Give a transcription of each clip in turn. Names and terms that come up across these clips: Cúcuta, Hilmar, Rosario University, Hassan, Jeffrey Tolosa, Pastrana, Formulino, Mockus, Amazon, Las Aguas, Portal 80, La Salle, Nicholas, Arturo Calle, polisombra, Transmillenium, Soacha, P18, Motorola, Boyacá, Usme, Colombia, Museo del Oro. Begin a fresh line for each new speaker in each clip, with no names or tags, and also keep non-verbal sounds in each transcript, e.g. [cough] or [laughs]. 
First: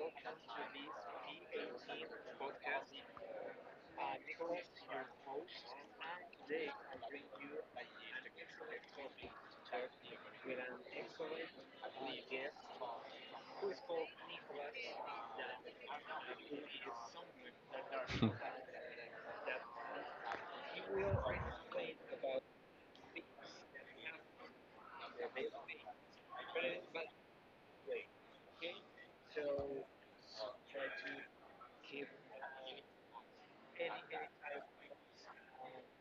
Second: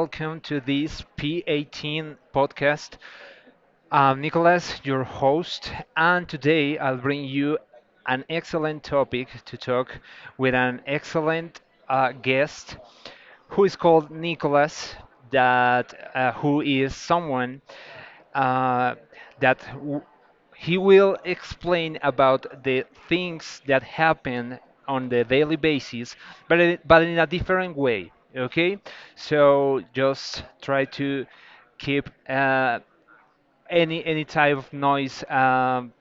Welcome to this P18 podcast. I'm Nicholas, your host, and today I'll bring you an excellent topic to talk with an excellent guest who is called Nicholas, that who is someone uh, that w- he will explain about the things that happen on the daily basis, but in a different way. Okay, so just try to keep. Any type of noise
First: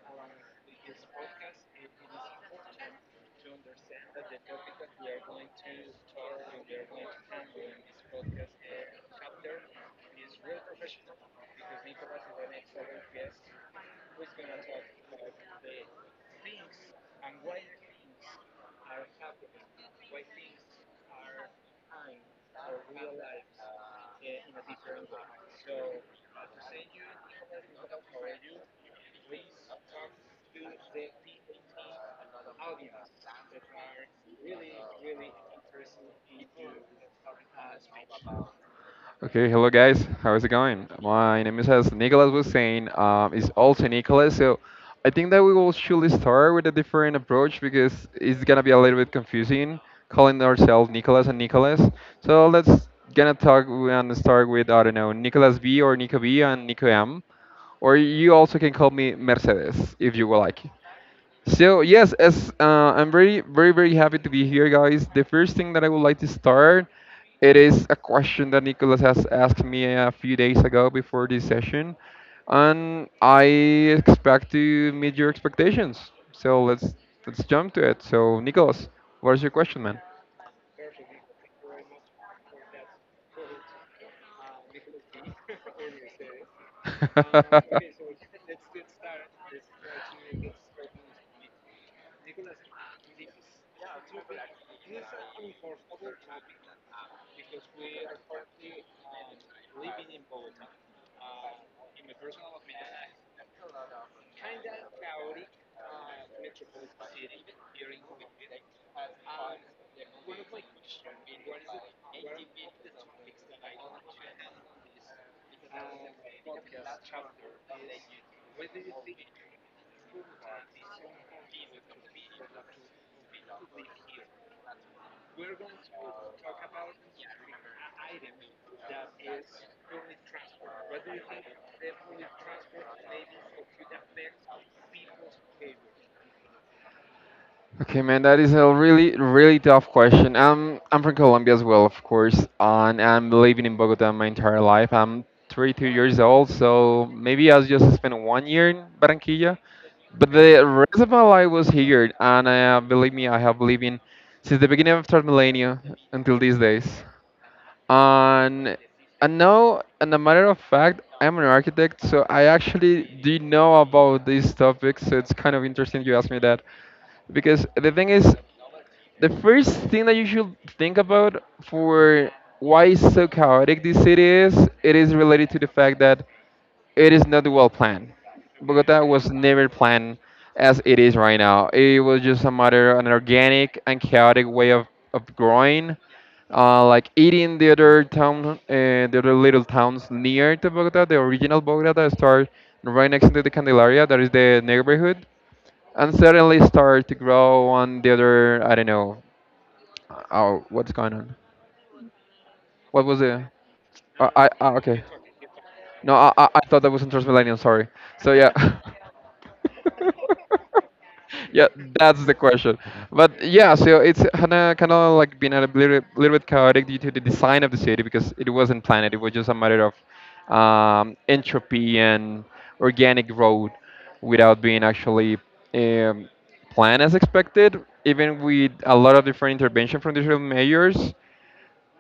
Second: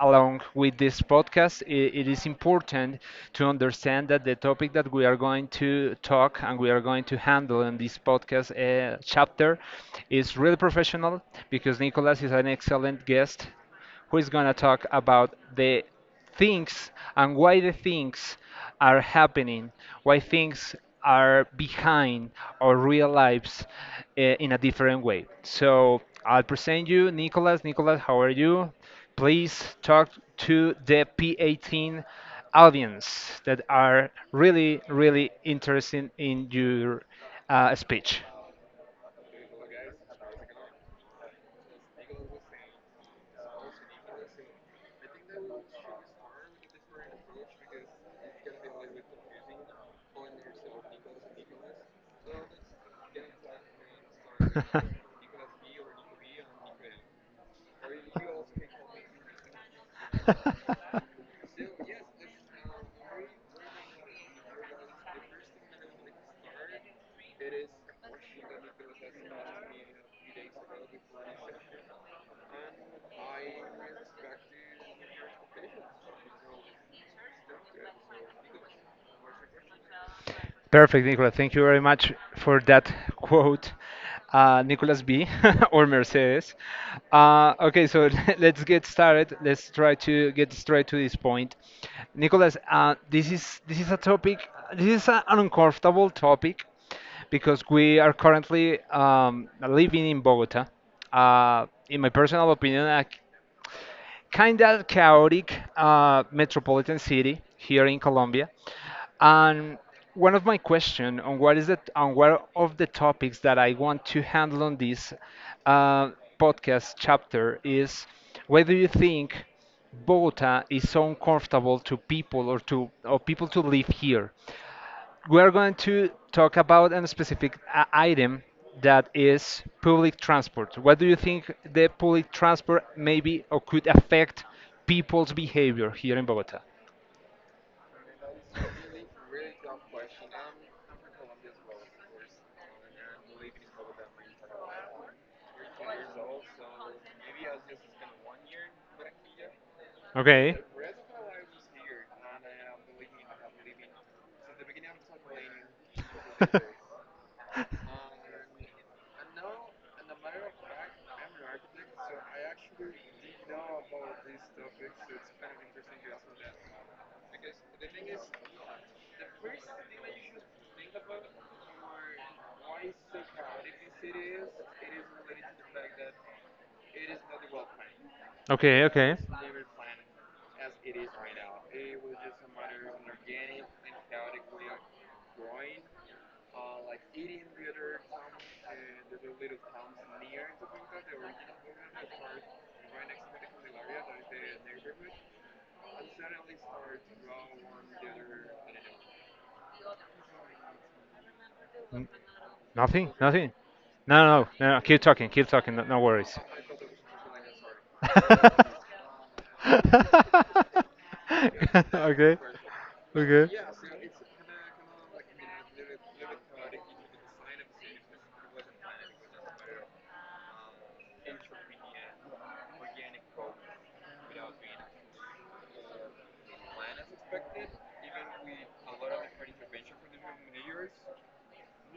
along with this podcast, it is important to understand that the topic that we are going to talk and we are going to handle in this podcast chapter is really professional because Nicolas is an excellent guest who is going to talk about the things and why the things are happening, why things are behind our real lives in a different way. So I'll present you, Nicholas. Nicholas, how are you? Please talk to the P18 audience that are really, really interested in your speech.
Okay, hello guys. How is it going? My name is, as Nicholas was saying, is also Nicholas. So I think that we will surely start with a different approach because it's gonna be a little bit confusing calling ourselves Nicholas and Nicholas. So let's gonna talk and start with I don't know Nicholas B or Nico B and Nico M, or you also can call me Mercedes if you would like. So yes, as I'm very, very, very happy to be here, guys. The first thing that I would like to start, it is a question that Nicholas has asked me a few days ago before this session, and I expect to meet your expectations. So let's jump to it. So Nicholas, what is your question, man?
Perfect, Nicola. Thank you very much for that quote, Nicolas B. [laughs] or Mercedes. Okay, so [laughs] let's get started. Let's try to get straight to this point.
[laughs]
Nicolas, this is a topic. This is an uncomfortable topic because we are currently living in Bogota. In my personal opinion, kind of chaotic metropolitan city here in Colombia. And one of my question on what is it on one of the topics that I want to handle on this uh, podcast chapter is whether you think Bogota is so uncomfortable to people or people to live here. We're going to talk about a specific item that is public transport. What do you think the public transport maybe or could affect people's behavior here in Bogota?
Okay, man, that is a really, really tough question. I'm from Colombia as well, of course, and I'm living in Bogota my entire life. I'm 32 years old, so maybe I just spent 1 year in Barranquilla, but
Okay.
the rest of my life was here, and believe me, I have lived in since the beginning of third millennia until these days.
[laughs]
And and now, and a matter of fact, I'm an architect, so I actually do know about these topics. So it's kind of interesting you asked me that, because the thing is the first thing that you should think about for why is so chaotic this city is it is related to the fact that it is not well planned.
Okay,
Bogota
okay.
was never planned as it is right now. It was just a matter an organic and chaotic way of growing, like eating the other town, the other little towns near to Bogota. The original Bogota that start right next to the Candelaria, that is the neighborhood, and suddenly start to grow on the other, I don't know, oh, what's going on?
N-
What
Nothing?
was the?
Nothing? No, no,
I
no, no, no, keep
okay.
talking. Keep talking. No, no
No, I,
worries.
I I thought that was in Transmillennium. Sorry.
[laughs]
So yeah, [laughs] yeah, that's the question. But yeah, so it's kind of like been a little, little bit chaotic due to the design of the city because it wasn't planned. It was just a matter of entropy and organic growth without being actually um, planned as expected. Even with a lot of different intervention from the different mayors,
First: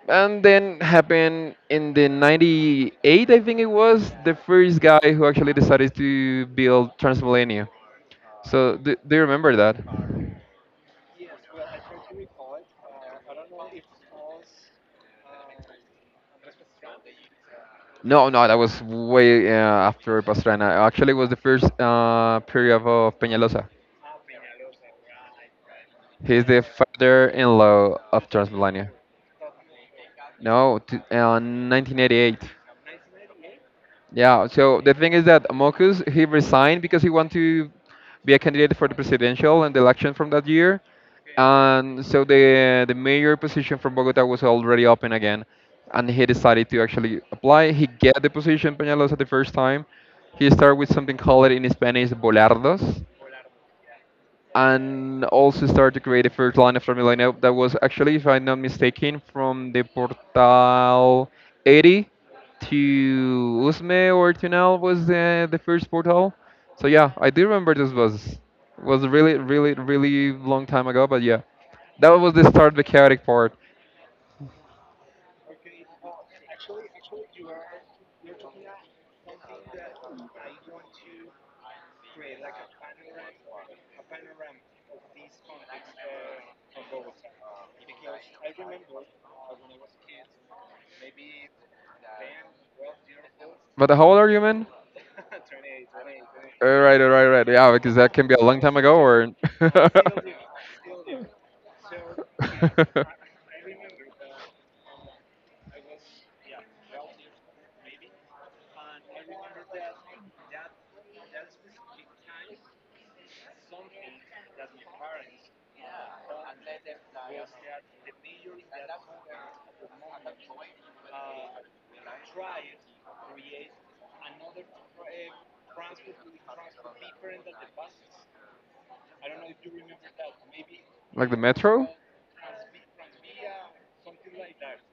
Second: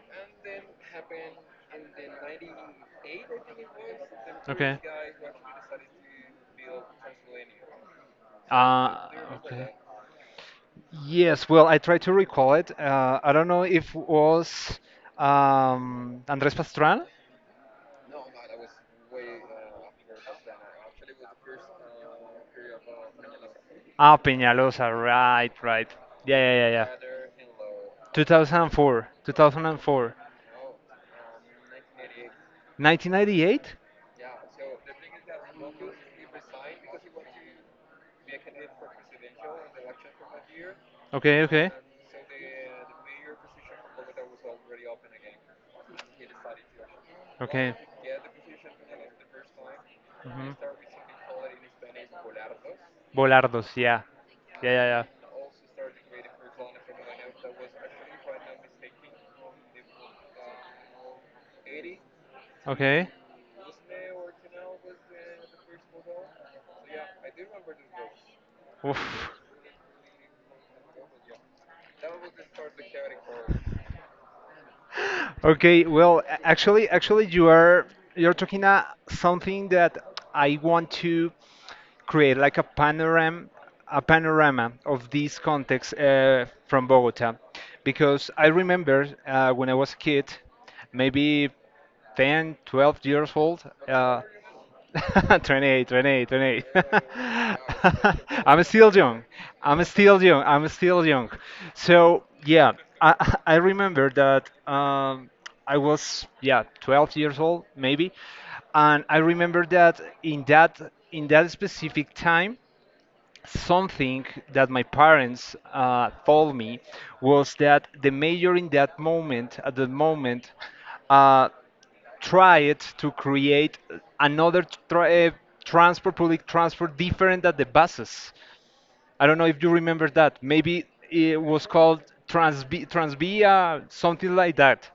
and then happened in the 98, I think it was, the first guy who actually decided to build Transmillennia. So do,
Uh,
do you remember
okay.
that?
Yes, well, I try to recall it. I don't know if was Andrés Pastrana.
No, no, that was way after Pastrana. Actually, it was the first period of Peñalosa.
Ah, Peñalosa, right, right. Yeah,
He's
yeah,
the
yeah, yeah.
father-in-law of Transmillennia.
2004, 2004,
No, t 1988.
1998.
Yeah, so the thing is that Mockus, he resigned because he wanted to be a candidate for the presidential and the election from that year.
Okay, okay.
And so the mayor position from Bogota was already open again, and he decided to actually apply.
Okay.
He get the position Peñalosa the first time. He
Mhm.
started with something called in Spanish bolardos,
Bolardos, yeah. Yeah, yeah,
and
yeah.
also started to create the first line of Formulino that was actually, if I'm not mistaken, from the Portal 80
Okay.
to Usme or Tunel was the first portal. So yeah, I do remember this was
Oof.
really, really, really long time ago, but yeah, that was the start of the chaotic part.
Okay, well, actually, you're talking something that I want to create like a panorama, of this context from Bogota, because I remember when I was a kid, maybe ten, 12 years old.
But how old are you, man?
[laughs] 28, twenty-eight,
[laughs]
28.
All right, all
[laughs]
right, all right. Yeah, because that can be a long
I'm
time
still
ago,
young.
or.
I'm still young. I'm still young. So yeah, I [laughs] I remember
[laughs] [laughs]
that I was, yeah, 12 years old maybe, and I remember that in that specific time something that my parents told me was that the mayor in that moment, at the moment, uh, tried to create another transport, public transport, different than the buses. I don't know if you remember that. Maybe
Like the
it was
metro?
called Transvia, something like that.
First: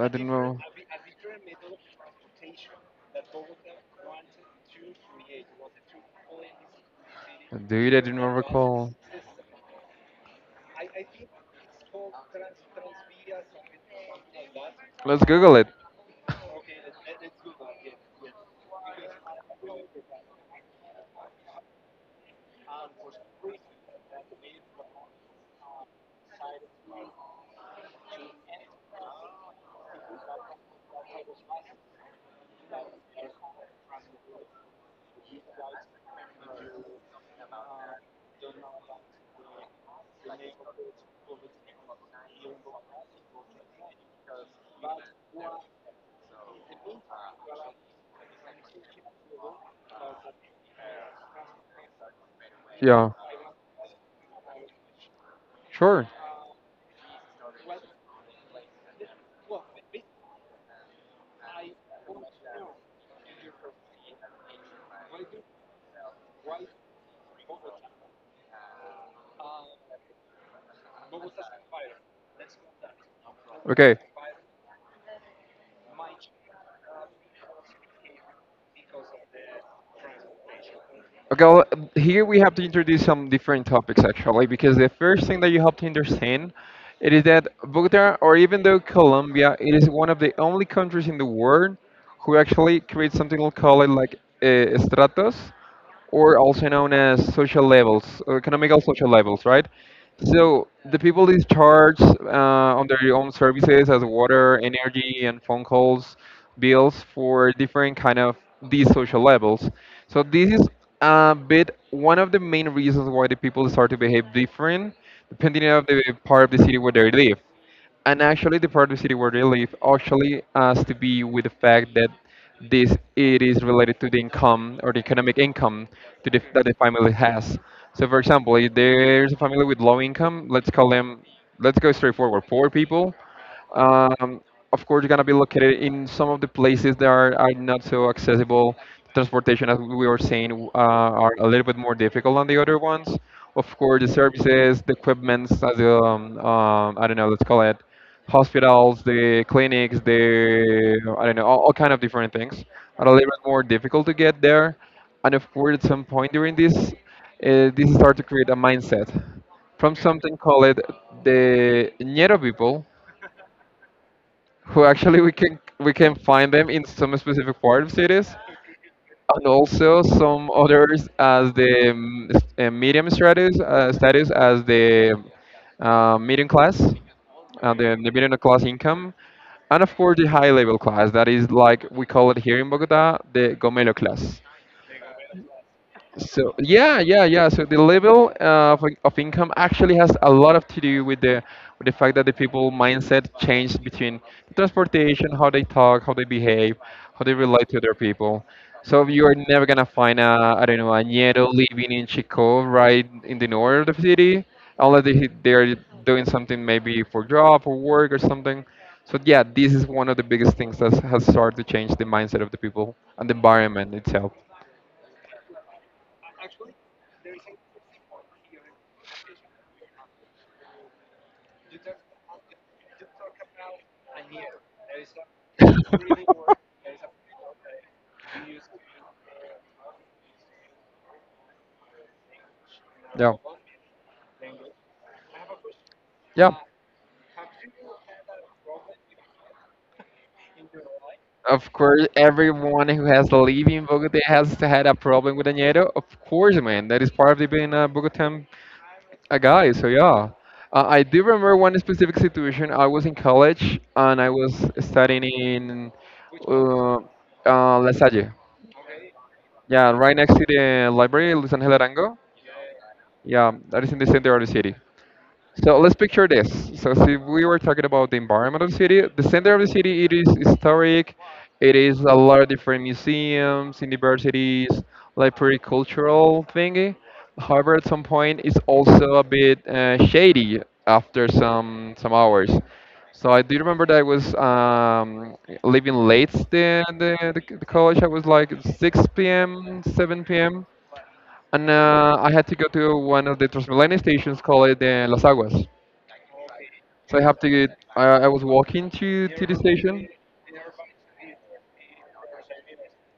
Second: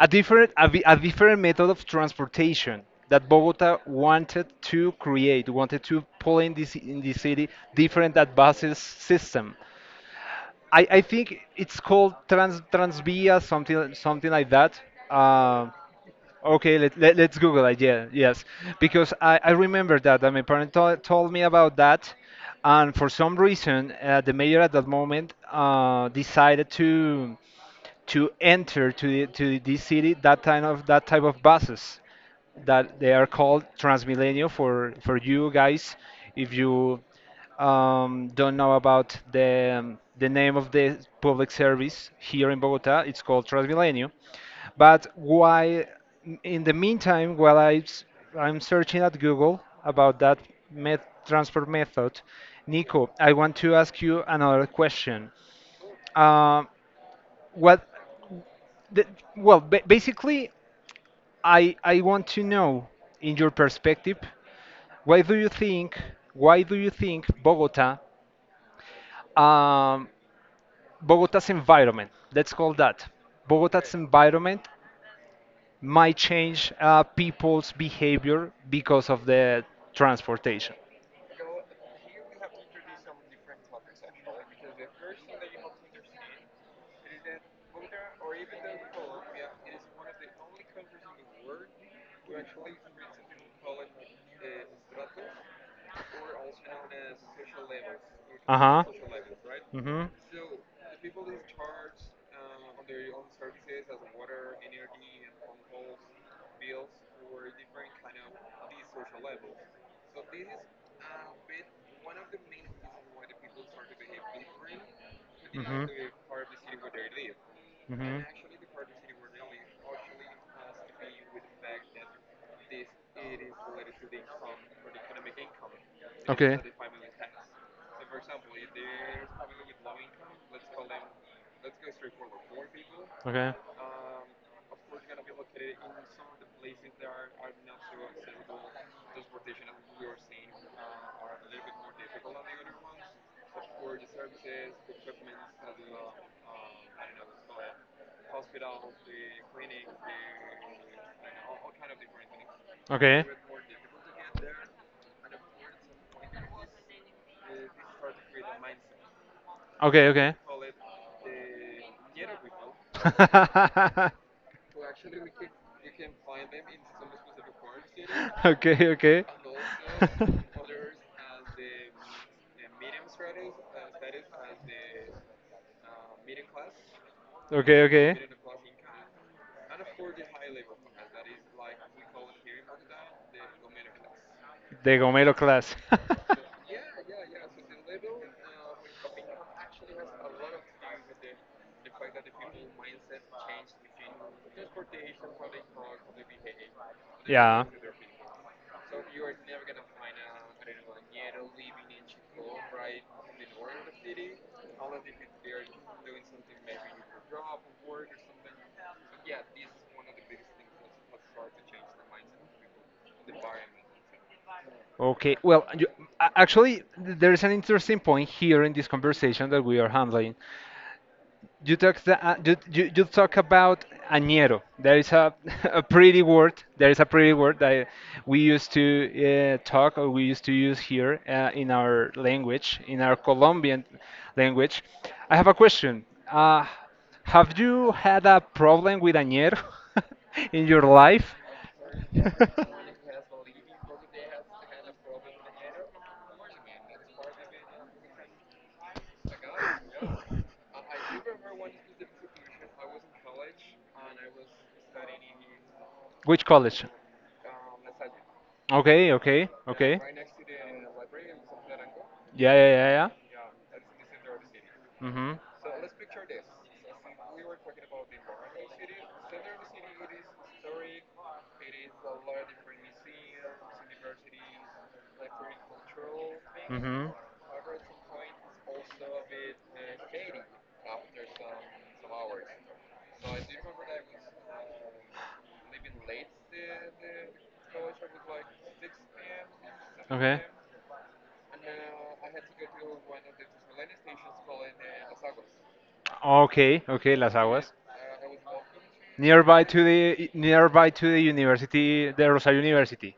a
didn't
different
know.
a, vi- a different method of transportation that Bogota wanted to create, wanted to pull in this in the city
Dude, I
different
didn't
that buses
recall.
system. I think it's called Transvia something like that.
Let's Google it.
Uh, Okay, let's Google it. Yeah, yes, because I remember that and my told me about that, and for some reason the mayor at that moment decided to enter to the city that kind of that type of buses that they are called Transmilenio for you guys if you don't know about the name of the public service here in Bogota. It's called Transmilenio. But why, in the meantime, while I'm searching at Google about that met transfer method,
Yeah,
Nico, I want to ask you another question.
sure.
uh, what the, well, basically, I want to know, in your perspective, why do you think why do you think Bogota, um, Bogota's environment, let's call that, Bogota's
Okay.
environment might change people's behavior because of the transportation.
Okay, well, here we have to introduce some different topics actually, because the first thing that you have to understand it is that Bogota, or even though Colombia, it is one of the only countries in the world who actually creates something we'll call it like, stratos, or also known as social levels, or
Uh
economical
huh.
social levels, right? So the people is charged on their own services as water, energy,
Mm-hmm.
and phone calls, bills for different kind of these social levels. So this is, but one of the main reasons why the people start to behave different, depending on the part of the city where they live. And actually, the part of the city where they live actually has to be with the fact that this it is related to the income or the economic income to the, that the family has. So, for example, if there's a family with low income, let's call them, let's go straightforward, poor people. Um, of course, you're gonna be located in some of the places that are not so accessible. Transportation, as we were saying, are a little bit more difficult than the other ones. Of course, the services, the equipments, as the, I don't know, let's call it hospitals, the clinics, the I don't know, all kind of different things are a little
Okay.
bit more difficult to get there. And of course, at some point during this, this start to create a mindset from
Okay, okay.
something called the Ñero people,
[laughs] Okay,
who actually we can find them in some specific part of cities,
okay.
and
[laughs]
also some others as the medium status status as the medium class, uh,
Okay,
the, the
okay.
middle class income, and of course the high level class that is like we call it here in Bogota the Gomelo class.
The Gomelo class.
So yeah, yeah, yeah. So the level of income actually has a lot of to do with the fact that the people
[laughs]
mindset changed between transportation, how they talk, how they behave, how they relate to other people. So you are never gonna find a, I don't know, a Nieto living in Chico, right in the north of the city, unless they are doing something maybe for job or work or something. So yeah, this is one of the biggest things that has started to change the mindset of the people and the environment itself.
Okay, well,
[laughs] Actually,
actually, there
there is
is an interesting
a
point here in this conversation that we are handling. You talk about
I hear
añero. There
there
is
is
a, [laughs] a
a
pretty
really [laughs] word
word. There is a pretty word that we
you use.
used to talk or we used to use here in our language, in our
Yeah.
Colombian
Language.
language. I have a question.
Yeah.
Uh, have you had a problem with añero [laughs] in your life?
Of course, everyone who has lived in Bogota has had a problem with Añedo. Of course, man. That is part of the being a Bogotan a guy. So yeah, I do remember one specific situation. I was in college and I was
[laughs]
studying in
Which college?
La Salle.
Okay, okay,
Yeah,
okay.
right next to the library, Luis Angel Arango.
Yeah, yeah, yeah, yeah.
Yeah, that is in the center of the city.
Mm-hmm.
So let's picture this. So see, we were talking about the environment of the city. The center of the city, it is historic. It is a lot of different museums, universities, like pretty cultural thingy.
Mm-hmm.
However, at some point, it's also a bit shady after some hours. So I do remember that I was leaving late the college. I was like 6 p.m., 7
Okay.
p.m. And I had to go to one of the Transmilenio stations called the Las Aguas.
Okay, okay,
So I
Las
have to get.
Aguas.
I was walking to the station.
Nearby to the university, the Rosario University.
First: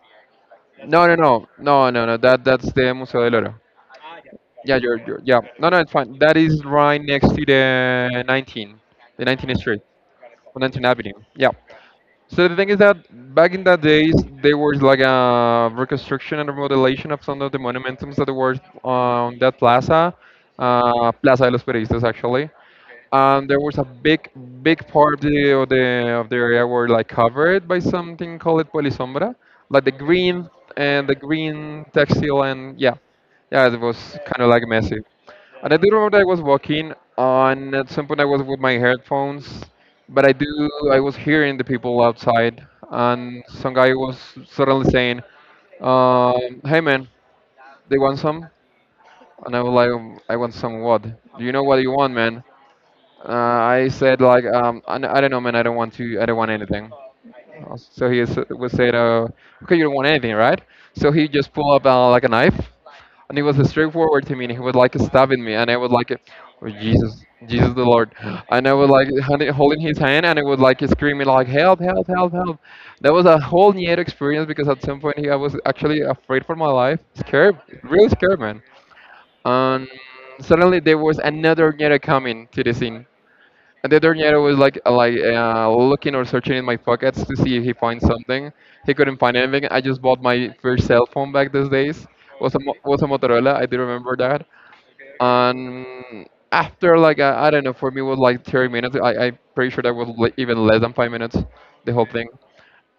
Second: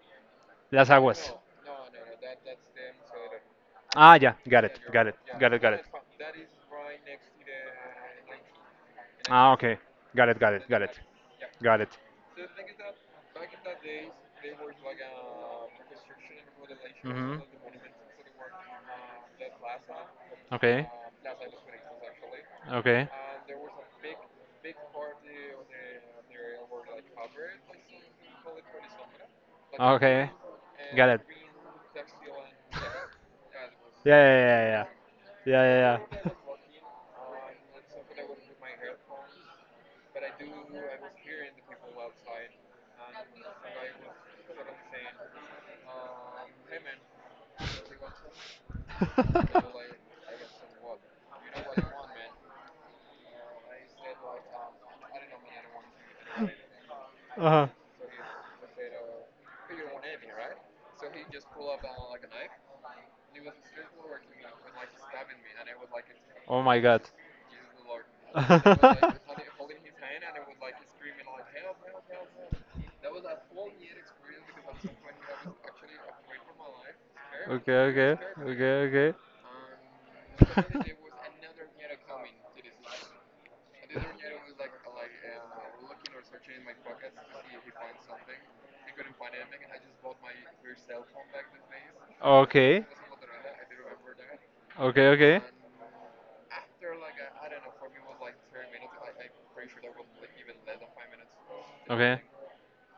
Las
No, no, no,
Aguas.
no, no, no. That that's the Museo del Oro.
Ah, yeah, got
Yeah,
it, got it,
you're yeah.
got it,
No,
got
no,
it.
it's fine. That is right next to the 19, the
Ah,
19th
okay.
Street,
Got it, got
or
it, got
19th
it,
Avenue. Yeah.
got it.
So the thing is that back in that days, there was like a reconstruction and remodelation of some
Mhm.
of the monumentums that were on that plaza,
Okay.
Plaza de los Periodistas, actually,
Okay.
and there was a big big part of the of the area were like covered by something called polisombra, like the
Okay.
green and
Got
the
it.
green textile. And yeah,
[laughs]
yeah, it
Yeah,
was kind of like
yeah, yeah,
messy.
yeah,
And I do remember that
yeah,
I
yeah,
was walking, and at some point I was with my headphones, but I do I was hearing the people outside, and some guy was suddenly saying, "Hey man, they want some?" And I was like, "I want some what? Do you know what you want, man?" I said like, I don't know man, I don't want to, I don't
yeah.
want
[laughs] [laughs]
anything."
Uh-huh.
So he was said, "Okay, you don't want anything, right?" So he just pulled up like a knife, and it was straightforward to me. And he was like stabbing me, and I was like,
Oh
"Oh,
my god.
Jesus, Jesus the Lord," and I was like
[laughs]
holding his hand, and I was like screaming like, "Help, help, help, help." That was a whole new experience because at some point he, I was actually afraid for my life, scared,
Okay,
really
okay,
scared man.
okay, okay.
And suddenly
[laughs]
there was another Nyero coming to the scene. And the other Niero was like looking or searching in my pockets to see if he finds something. He couldn't find anything. I just bought my first cell phone back those days.
Okay.
Was a Motorola. I do remember that.
Okay, okay.
And after I don't know, for me it was like 30 minutes. I'm pretty sure that was even less than 5 minutes. The whole thing.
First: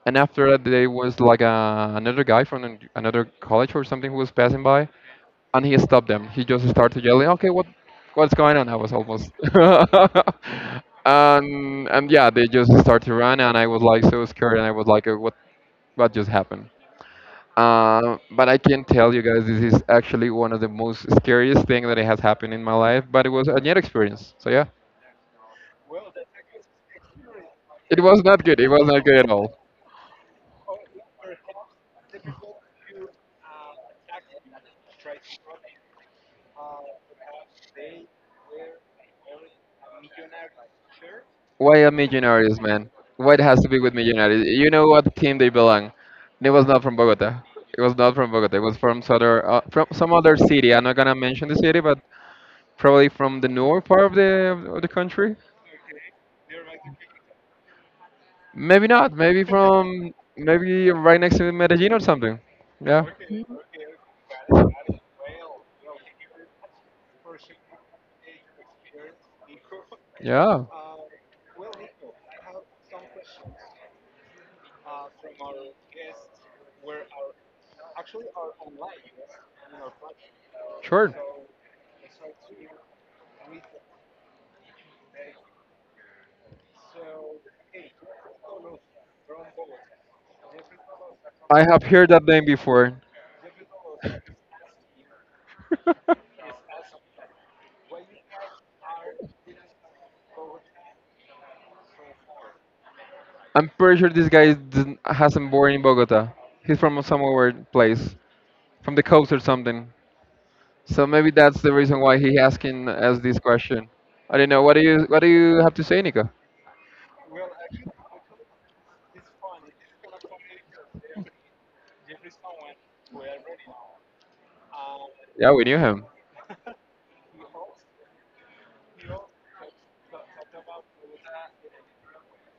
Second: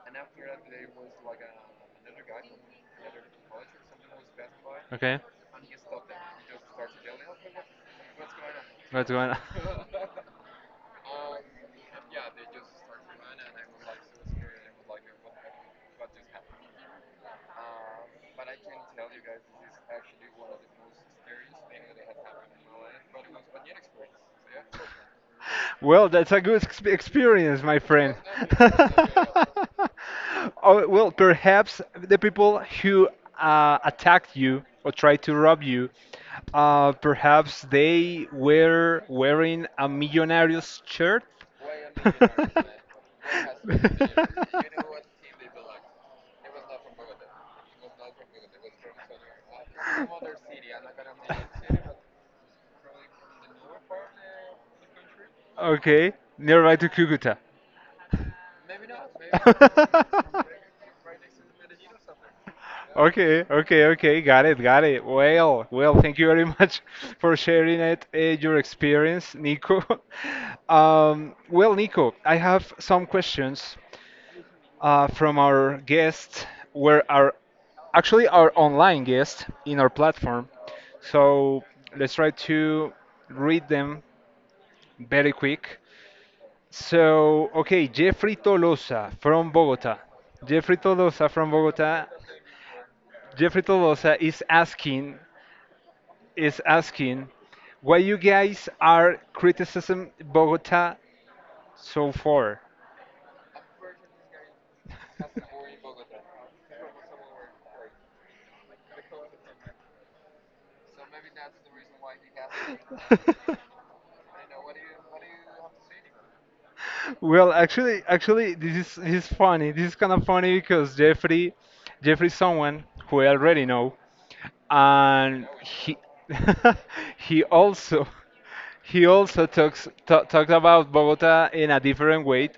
And after that, there was another guy from another college or something who was passing by,
Okay.
and he stopped them. He just started yelling, "Okay, what's going on?" I was
What's going
almost,
on? [laughs]
[laughs] and yeah, they just started running, and I was like so scared, and I was like, what just happened?" But I can tell you guys, this is actually one of the most scariest thing that has happened in my life. But it was a near experience, so yeah,
Well, that's a good experience, my
it
friend.
was not good. It was not good at
[laughs]
all.
Oh, well, perhaps the people who attacked you or tried to rob you, perhaps they were wearing a millionaire's shirt.
Why a Millonarios,
[laughs]
man? Why it has to be with Millonarios? You know what team they belong. It was not from Bogota. It was not from Bogota. It was from other, from some other city. I'm not gonna mention the city, but probably from the north part of the country.
Okay, nearby to Cucuta.
Maybe not.
[laughs]
Maybe right next to Medellin or something. Yeah.
Okay, okay, okay. Got it, got it. Well, well, thank you very much [laughs] for sharing it, your experience, Nico. [laughs]
Yeah.
Well, Nico, I have some questions from our guests, where our actually our online guest in our platform.
Sure.
So let's try to read them very quick. So, okay, Jeffrey Tolosa from Bogota. Jeffrey Tolosa from
I have
Bogota.
heard that name before.
Jeffrey Tolosa
[laughs]
is asking why you guys are criticism Bogota so far.
I'm pretty sure this guy didn't, hasn't born in Bogota. He's from somewhere place, from the coast or something. So maybe that's the reason why he asking us this question.
[laughs]
I don't know. What do you have to say, Nico?
Well, actually, this is funny. This is kind of funny because Jeffrey, is someone who I already know, and
Yeah, we knew
he
him.
[laughs] he also he also talks ta talked about Bogota in a different way,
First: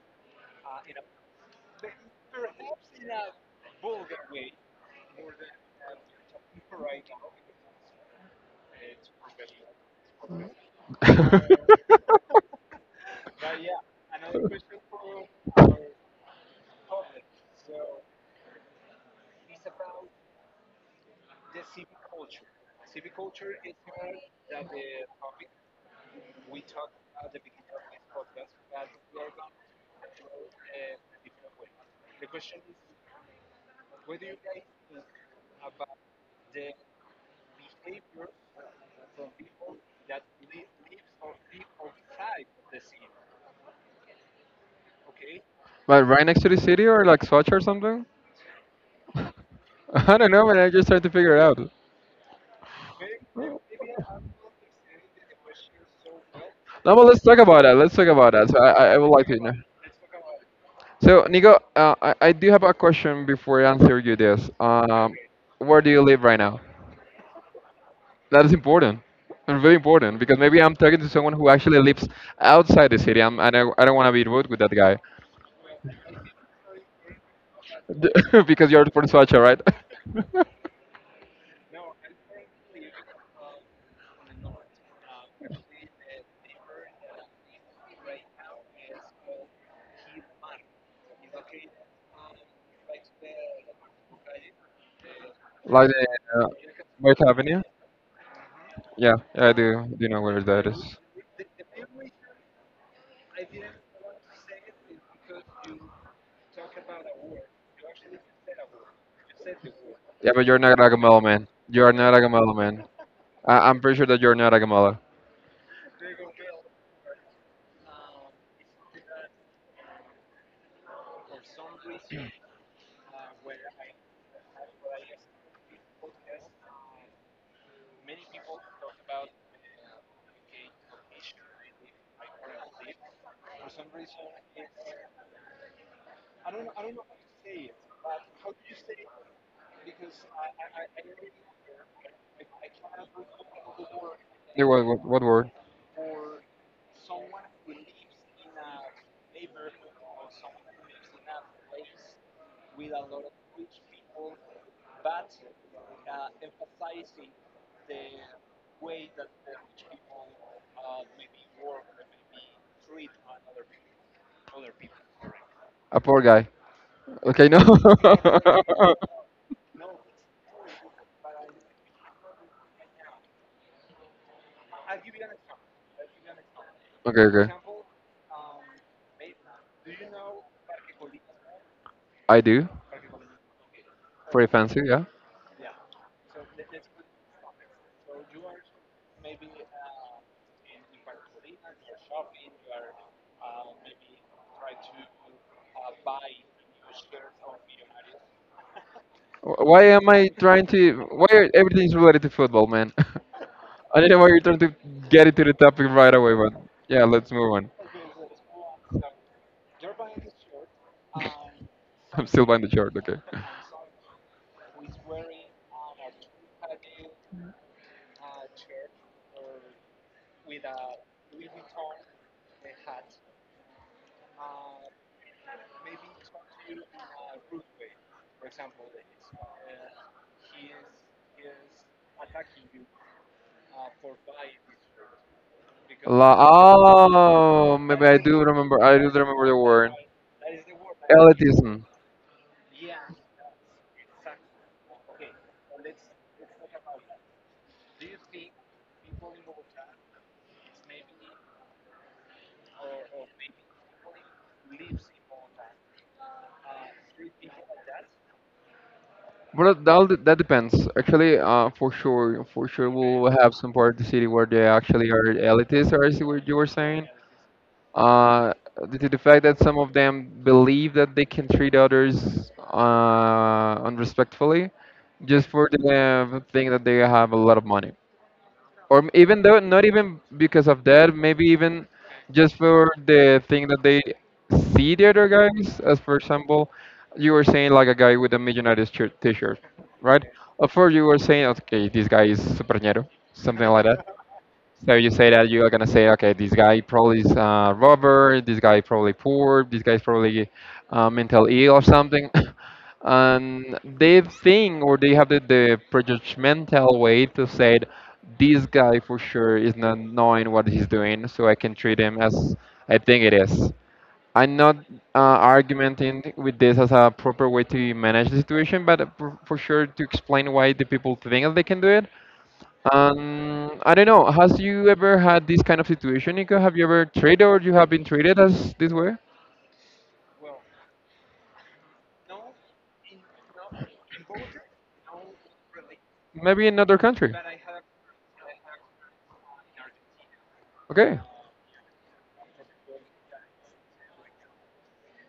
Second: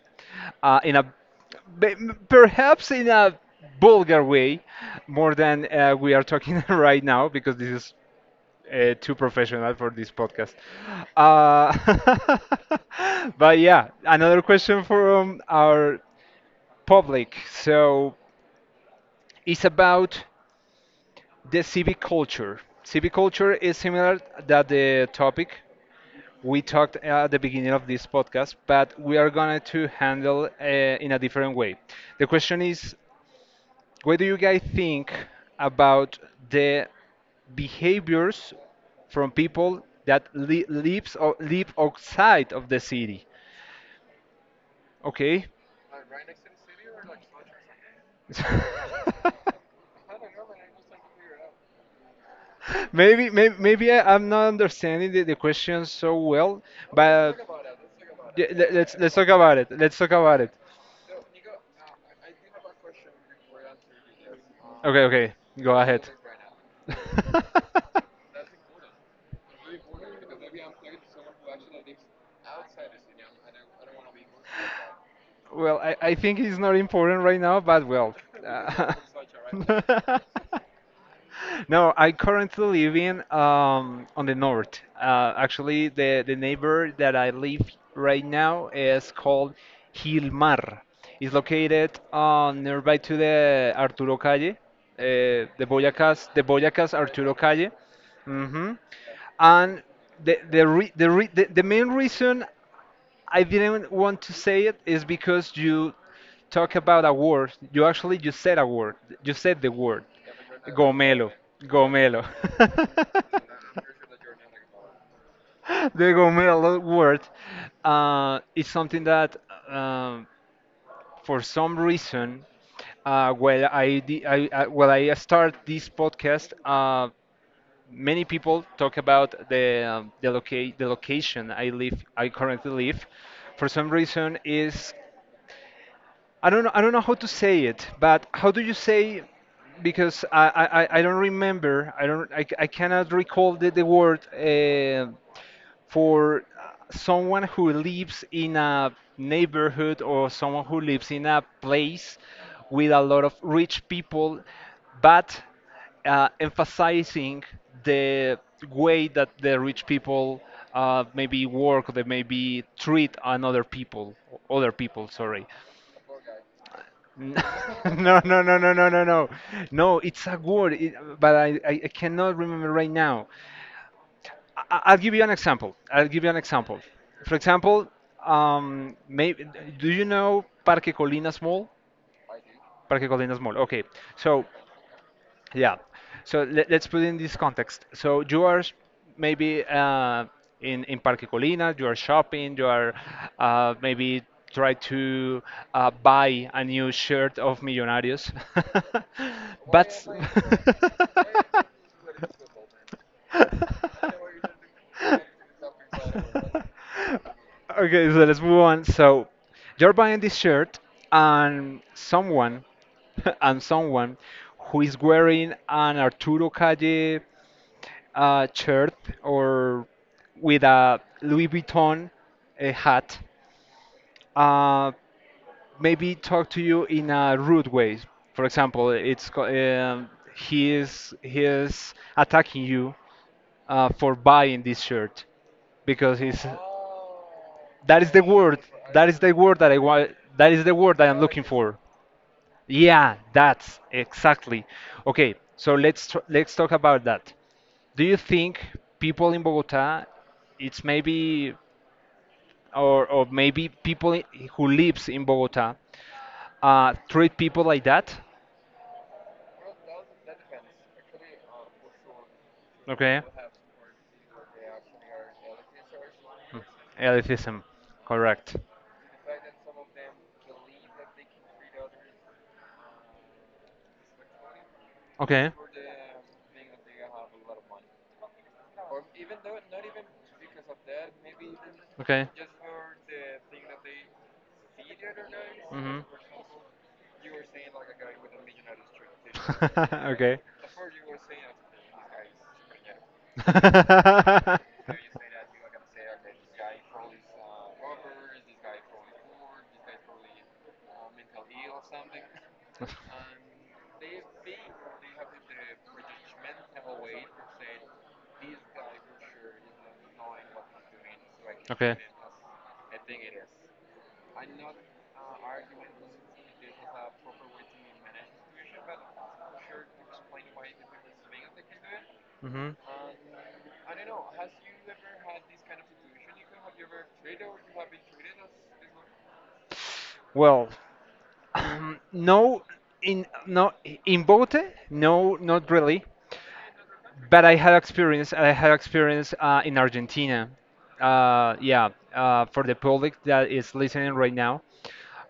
in be- perhaps in a vulgar way, more than we are talking [laughs] right now because this is too professional for this podcast.
[laughs]
Uh, [laughs] but yeah, another question from our public. So it's about the civic culture. Civic culture is similar that the topic we talked at the beginning of this podcast, but we are going to handle in a different way. The question is, what do you guys think about the behaviors from people that lives or live outside of the city? Okay.
But right next to the city or like Swatch or something?
[laughs]
[laughs] I don't know, man. I just tried to figure it out. No,
Maybe I'm not understanding the question so well,
but let's
but
talk about that. Let's talk about
yeah,
that. So I, I I would
let's
like
talk
to know.
about it. Let's talk about it.
So Nico, I do have a question before I answer you this.
Okay, okay, go
Where do you
ahead.
live right now?
[laughs]
That is important. And very important because maybe I'm talking to someone who actually lives outside the city. And I don't want to be rude with that guy.
Well, I think it's not important right now, but
D-
well.
[laughs] because you're from Soacha, right?
uh, [laughs]
[laughs]
No, I currently live in on the north. Actually, the neighbor that I live right now is called Hilmar. It's located nearby to the Arturo Calle, uh,
Like the
The
uh,
Boyacás
North
Arturo
Avenue?
Calle. Hmm.
Yeah, yeah, I
And
do. Do know where
the,
that
re
is?
the, re the main reason I didn't want to say it is because you talk about a word. You said a word. You said the word.
Yeah, but you're not a Gamello
Gomelo.
man. You are not a
Gomelo.
Gamello man.
[laughs]
I'm pretty sure that you're not a Gamello.
The gomelo word is something that, um, for some reason, well, I, di- I well I start this podcast. Many people talk about the location I live, I currently live. For some reason, is I don't know how to say it, but how do you say? Because I don't remember. I don't. I cannot recall the word.
Yeah, what word?
For someone who lives in a neighborhood or someone who lives in a place with a lot of rich people, but emphasizing the way that the rich people maybe work, they maybe treat another people, other people, sorry.
A poor guy.
N-
Okay, no.
[laughs] No, no,
[laughs]
no, no, no, no, no. No, it's a word, it, but I cannot remember right now. I will give you an example. I'll give you an example.
Okay,
For
okay.
example, maybe, do you know Parque Colinas Mall?
I do.
Parque Colinas Mall. Okay, so.
Pretty fancy, yeah.
Yeah. So let's put in this context. So you are maybe in Parque Colina, you are shopping, you are maybe try to buy a new shirt of Millonarios. [laughs]
Why
But
am I trying to? Why are
[laughs]
everything's related to football, man? [laughs] I don't know why you're trying to
[laughs]
get into the topic right away, but yeah, let's move on.
okay, so let's move on. So you're buying this shirt, and
[laughs] I'm still buying
someone,
the shirt, okay?
[laughs] and someone who is wearing an Arturo Calle shirt or with a Louis Vuitton hat. Uh, maybe talk to you in a rude way. For example, he is attacking you for buying this shirt because
La
he's
oh,
that
maybe
is
I
the
do
word
remember. I
that
do
is the
remember
word
the
that I
word
want, that is the word that I'm looking
elitism.
for. Yeah, that's exactly. Okay, so let's talk about that. Do you think people in Bogota it's maybe or maybe who lives in Bogota treat people like that.
Well, that depends. Actually, for sure,
Okay,
we'll have some part of the city where they actually are elitists, or is what you were saying.
elitism, correct.
Uh, Due to the fact that some of them believe that they can treat others unrespectfully, just
Okay.
for the thing that they have a lot of money or even though not even because of that maybe even
Okay.
just for the thing that they see the other guys
Mhm.
as for example you were saying like a guy with a millionaire's shirt t-shirt right of course you were saying okay this guy is supernero, something like that so
[laughs]
you say that you are gonna say, okay, this guy probably is a robber, this guy probably poor, this guy's probably mental ill or something, [laughs] and they think or they have the prejudgmental way to say it, this guy for sure is not knowing what he's doing, so I can
Okay. [laughs] Okay.
treat him as I think it is. I'm not argumenting with this as a proper way to manage the situation, but for sure to explain why the people think that they can do it
Hmm.
I don't know. Has you ever had this kind of situation, Nico? Have you ever traded or you have been traded as this way?
Well, [clears throat] no, in no in both, no, not really.
Maybe in another country.
But I had experience. I had experience in Argentina.
Okay.
Yeah, for the public that is listening right now,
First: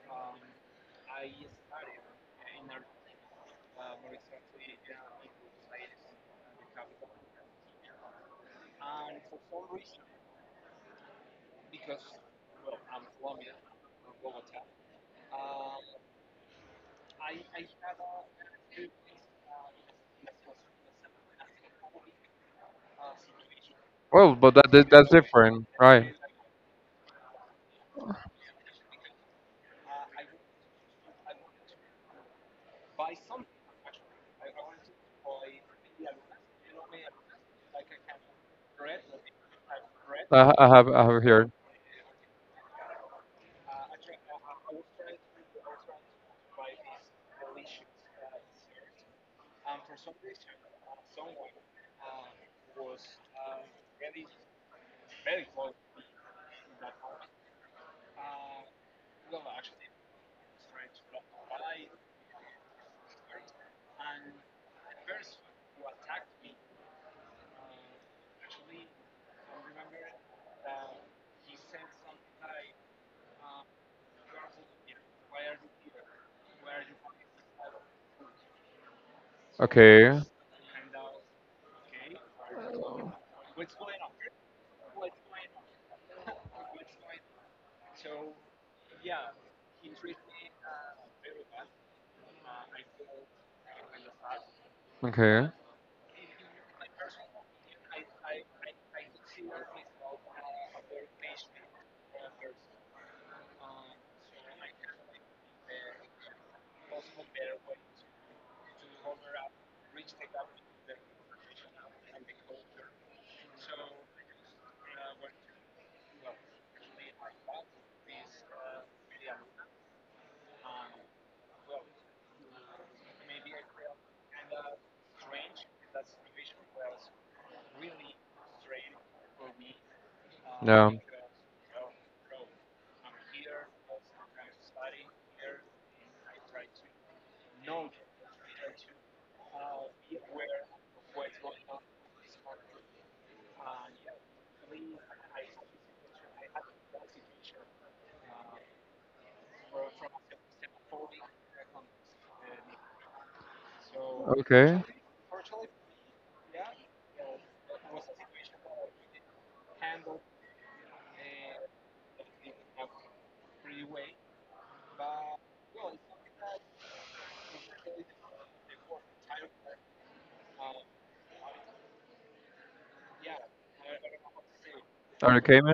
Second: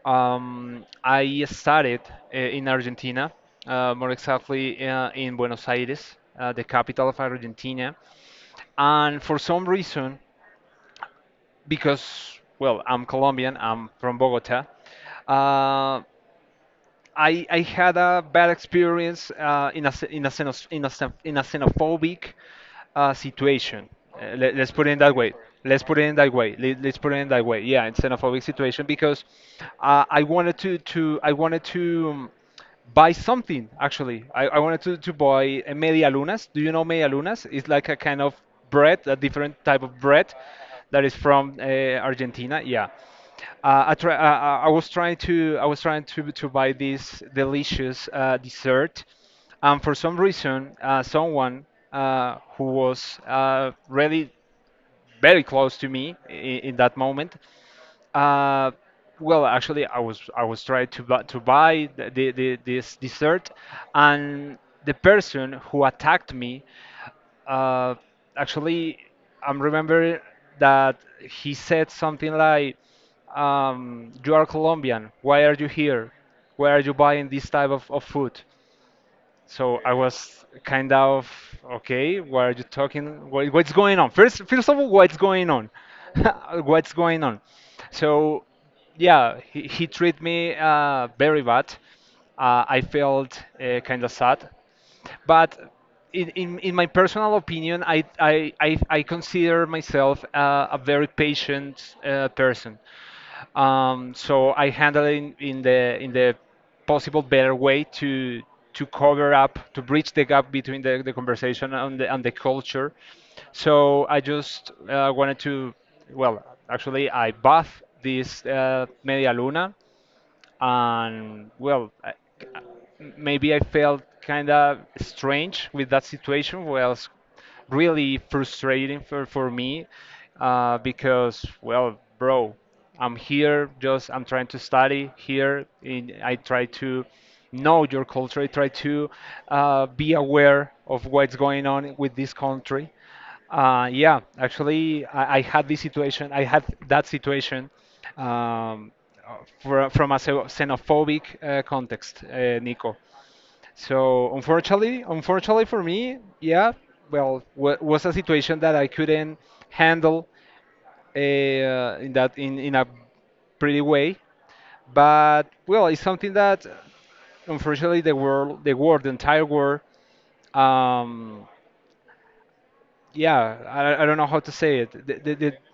I studied in Argentina, more exactly in Buenos Aires, the capital of Argentina. And for some reason, because, well, I'm Colombian, I'm from Bogota, uh, I had a bad experience in, a, xen- in, a, xenos- in, a, xen- in a xenophobic situation.
Well,
Uh,
but
let,
that,
us put it in
that's
that way.
different,
Let's put it
right?
in that way. Let's put it in that way. Yeah, in xenophobic situation because I wanted to buy something I wanted to buy a media lunas. Do you know media lunas? It's like a kind of bread, a different type of bread
I
that is
have heard.
from argentina. Yeah, uh, I, try, uh, I was trying to buy this delicious dessert, and for some reason, someone who was really very close to me in that moment. Uh, well, actually, I was trying to buy the this dessert, and the person who attacked me, uh, actually, I'm remember that he said something like, "You are Colombian. Why are you here? Why are you buying this type of food?" So I
Okay.
was kind of okay. What are you talking? What's going on? First of all, what's going on? [laughs] What's going on? So, yeah, he treated me very bad. I felt kind of sad,
Okay.
but in my personal opinion, I consider myself a very patient person. So I handle it in the possible better way to cover up, to bridge the gap between the conversation and the culture. So I just wanted to, well, actually I bought this media luna. And well, maybe I felt kind of strange with that situation. Was really frustrating for me
Yeah.
because, well, bro, I'm here, just I'm trying to study here, I try to know your culture, I try to be aware of what's going on with this country. Yeah, actually, I had this situation. I had that situation, um, for, from a xenophobic context, Nico. So
Okay.
unfortunately, unfortunately for me, yeah, well, w was a situation that I couldn't handle in a pretty way. But well, it's something that unfortunately the world, the entire world. Um, yeah, I don't know how to say it.
Are you okay, man?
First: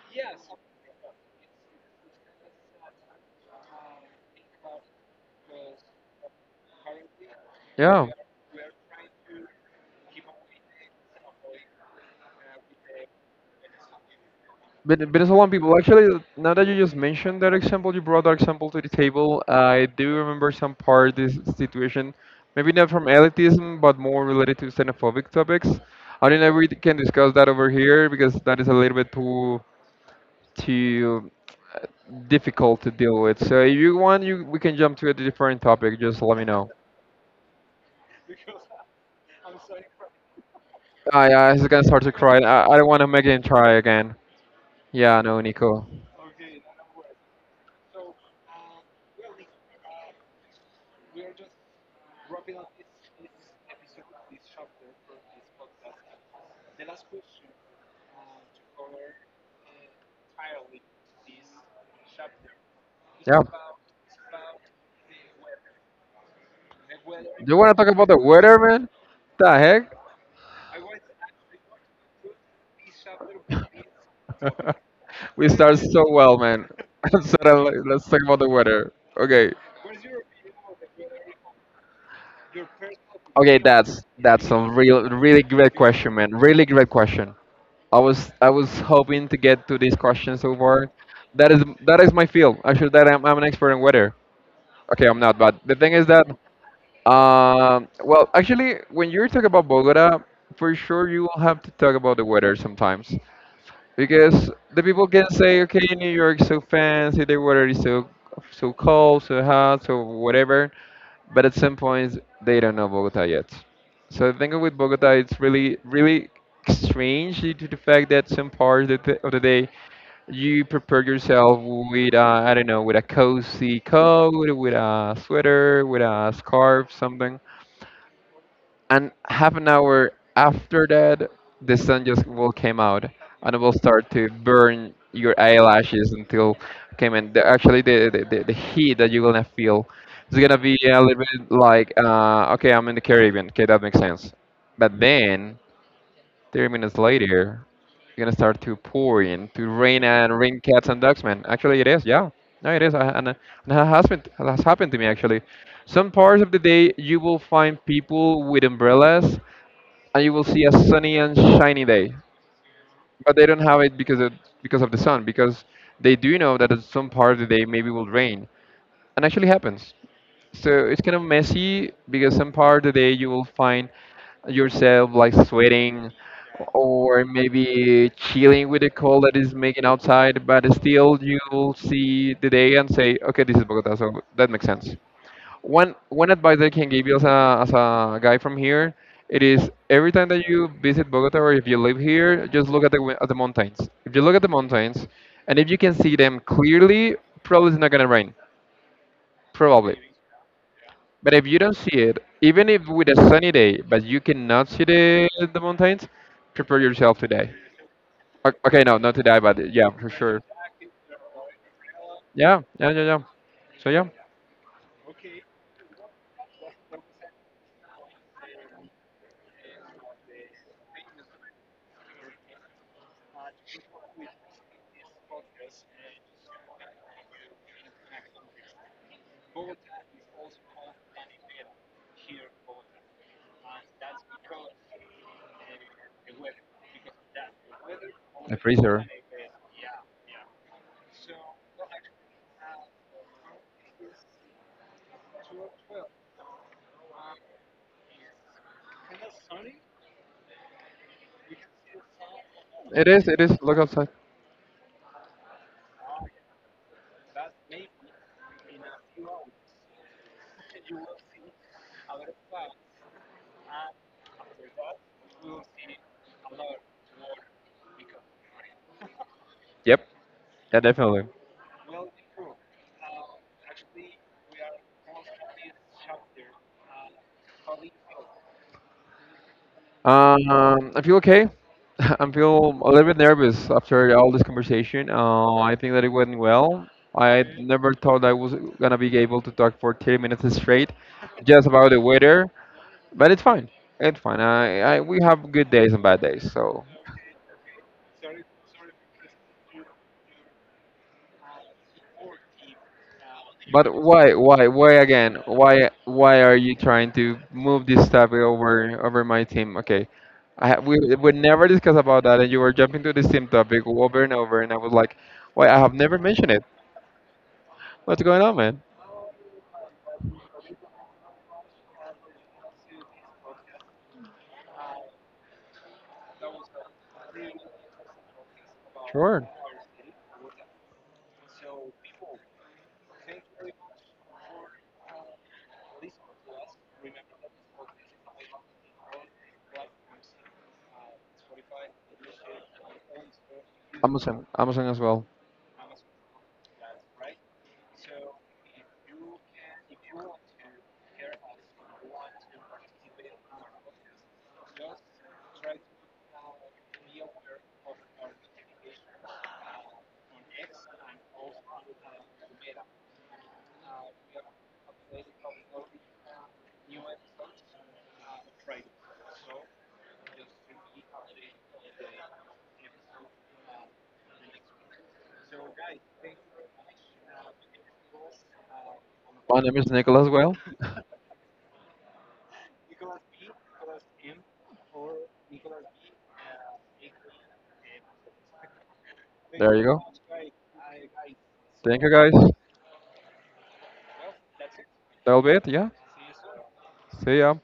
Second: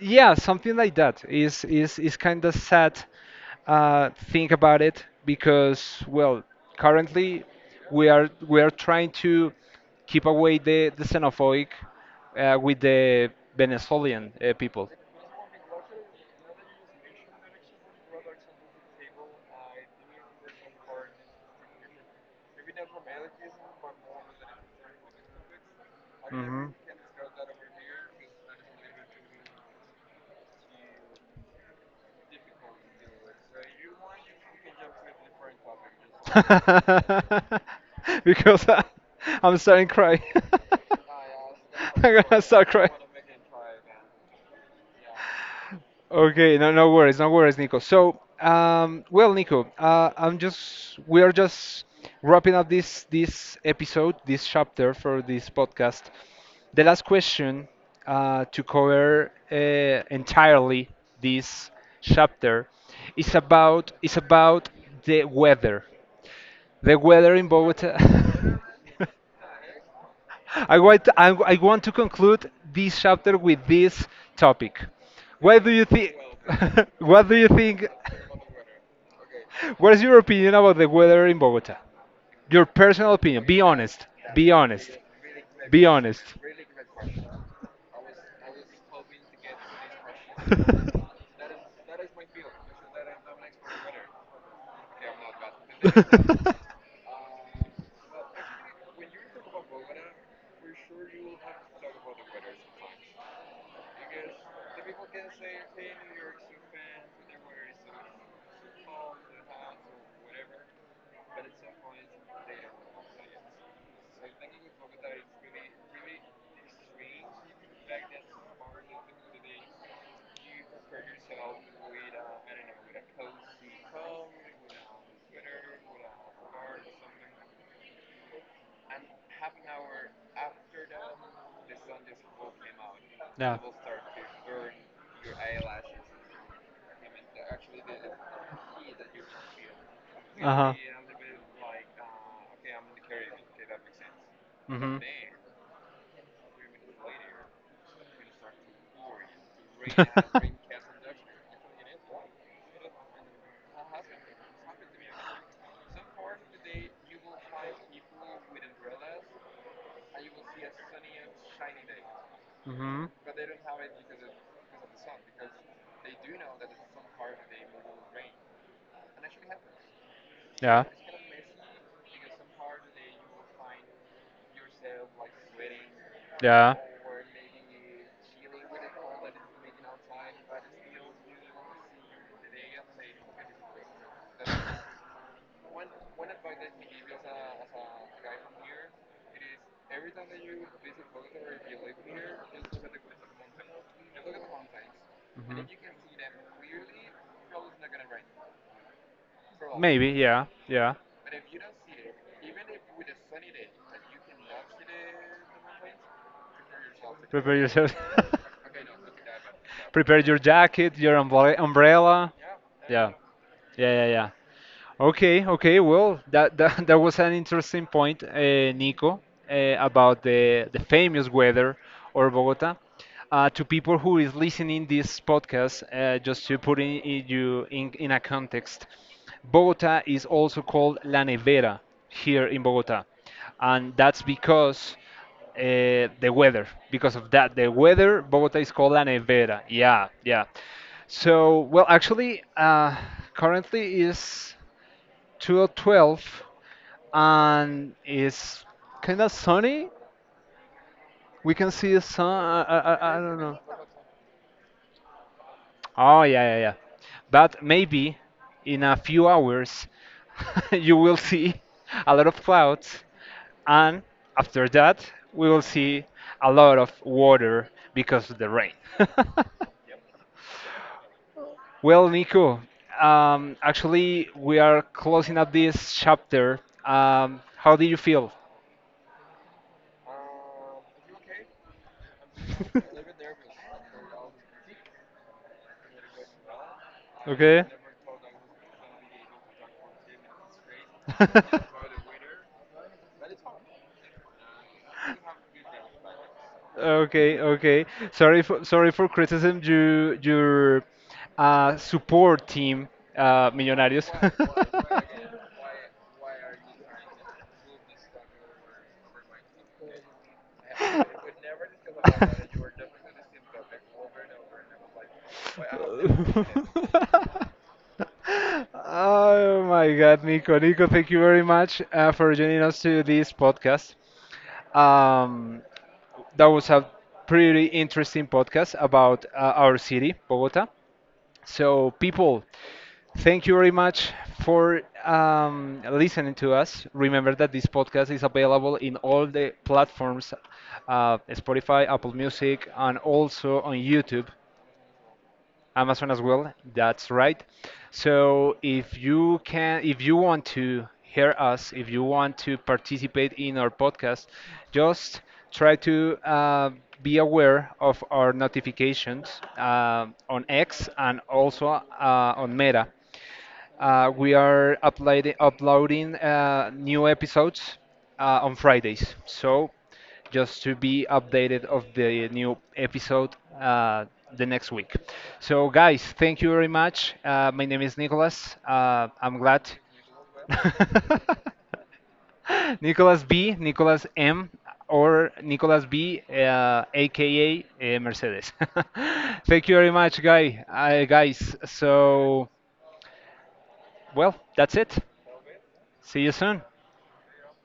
Yeah, something like that is kind of sad think about it, because, well, currently
Yeah.
we are trying to keep away the xenophobic with the Venezuelan people.
But it's a lot of people. Actually, now that you just mentioned that example, you brought that example to the table. I do remember some part of this situation, maybe not from elitism, but more related to xenophobic topics. I don't know if
Hmm.
we can discuss that over here because that is a little bit too too uh, difficult to deal with. So if you want, you we can jump to a different topic. Just
[laughs]
let me know.
Because I'm starting to cry. [laughs]
Ah, yeah, he's gonna start to
I'm
cry.
gonna start
I don't
crying.
want to make him try again. Yeah, no, Nico.
Okay, no, no worries, no worries, Nico. So, well, Nico, I'm just we are just wrapping up this episode, this chapter for this podcast. The last question to cover entirely this chapter
Yeah.
is about the weather. The weather
Do
in
you want to talk
Bogota.
about the weather, man? The heck?
[laughs] I want, I want to conclude this chapter with this
[laughs]
topic.
We
What do
start
you
so
think?
well, man.
[laughs]
[laughs]
What do you
Suddenly,
think?
let's talk about the weather. Okay.
What is your opinion about the weather in Bogota? Your personal opinion.
Okay,
Be
that's
honest.
that's
Be
a
honest.
real, really great
Be
question,
honest.
man. Really great question. I was hoping to get
[laughs]
to this question so far. That is my field. Actually, that I'm an expert in weather. Okay, I'm not, but the thing is that, well, actually, when you talk about Bogota, for sure you will have to talk about the weather sometimes. Because the people can say, okay, New York's so fancy, the weather is so cold, so hot, so whatever, but at some point they don't know Bogota yet. So the thing with Bogota, it's
[laughs]
really strange due to the fact that some parts of of the day you prepare yourself with I don't know with a cozy coat, with a sweater, with a scarf, something and half an hour after that the sun just will came out and
Yeah.
it will start to burn your eyelashes until came in actually the heat that you're gonna feel is gonna be a little bit like okay, I'm in the Caribbean, okay, that makes sense but then 30 minutes later it's gonna start to pour in to rain and rain
[laughs]
cats and ducks man actually it is yeah no it is and it has, been, it has happened to me actually some parts of the day you will find people with umbrellas and you will see a sunny and shiny day.
Mm.
But they don't have it because of the sun, because they do know that at some part of the day maybe will rain, and actually happens. So
Yeah.
it's kind of messy because some part of the day you will find yourself like sweating
Yeah.
or maybe chilling with the cold that is making outside, but still you will see the day and say, okay, this is Bogota, so that makes
[laughs]
sense. One advice I can give you as a guy from here, it is every time that you visit Bogota or if you live here, just look at the mountains. If you look at the mountains, and
Mhm.
if you can see them clearly, probably it's not gonna rain, probably.
Maybe, yeah, yeah.
But if you don't see it, even if with a sunny day, but you cannot see the mountains, prepare yourself to today.
Prepare yourself. [laughs]
Okay, no, not to die, but yeah, for
Prepare your
sure.
jacket, your umbrella. Umbrella.
Yeah, yeah, yeah,
Yeah.
yeah. So
Yeah, yeah,
yeah.
yeah. Okay, okay. Well, [laughs] that was an interesting point, Nico, about the famous weather or Bogota. To people who is listening this podcast, just to put in a context, Bogota is also called La Nevera here in Bogota, and that's because the weather. Because of that, the weather,
A
Bogota is called La
freezer.
Nevera. Yeah, yeah. So, well, actually, currently is to 12, and it's kind of sunny. We can see the sun.
It
I
is.
don't
It
know.
is. Look outside.
Oh, yeah, yeah, yeah. But maybe in a few hours [laughs] you will see a lot of clouds, and after that, we will see a lot of water because of the rain. [laughs]
Yep. Yeah, definitely.
Well, Nico, actually, we are closing up this chapter. How do you feel?
I feel okay. [laughs] I feel a little bit nervous
[laughs]
after all this conversation. I think that it went well. I
Okay.
never thought I was gonna be able to talk for 30 minutes straight, just
[laughs]
about the weather, but it's fine. It's fine. I We have good days and bad days. So,
Okay, okay. Sorry for sorry for criticism. You your support team,
but
Millonarios.
why again? Why are you trying to move this topic over my team? Okay, we would never discuss about that, and you were
[laughs] [laughs]
jumping to this team topic over and over, and I was like, why? I have never mentioned it.
[laughs]
What's going on, man?
Oh my God, Nico. Nico, thank you very much for joining us to this podcast. Um, that was a pretty interesting podcast about
Sure.
our city, Bogota. So, people, thank you very much for listening to us. Remember that this podcast is available in all the platforms Spotify, Apple Music, and also on YouTube.
Amazon, Amazon as well.
Amazon as well. That's right. So if you can, if you want to hear us, if you want to participate in our podcast, just try to be aware of our notifications on X and also on Meta. We are uploading new episodes on Fridays. So just to be updated of the new episode the next week. So guys, thank you very much. My name is Nicholas. I'm
My
glad.
name
[laughs]
is Nicholas. Well, thank.
Nicholas B, Nicholas M, or Nicholas B, aka Mercedes. [laughs] Thank you very much, guy. Guys,
Thank. So, you
so
guys.
well, that's it.
That'll be it. Yeah.
See you soon.
See ya.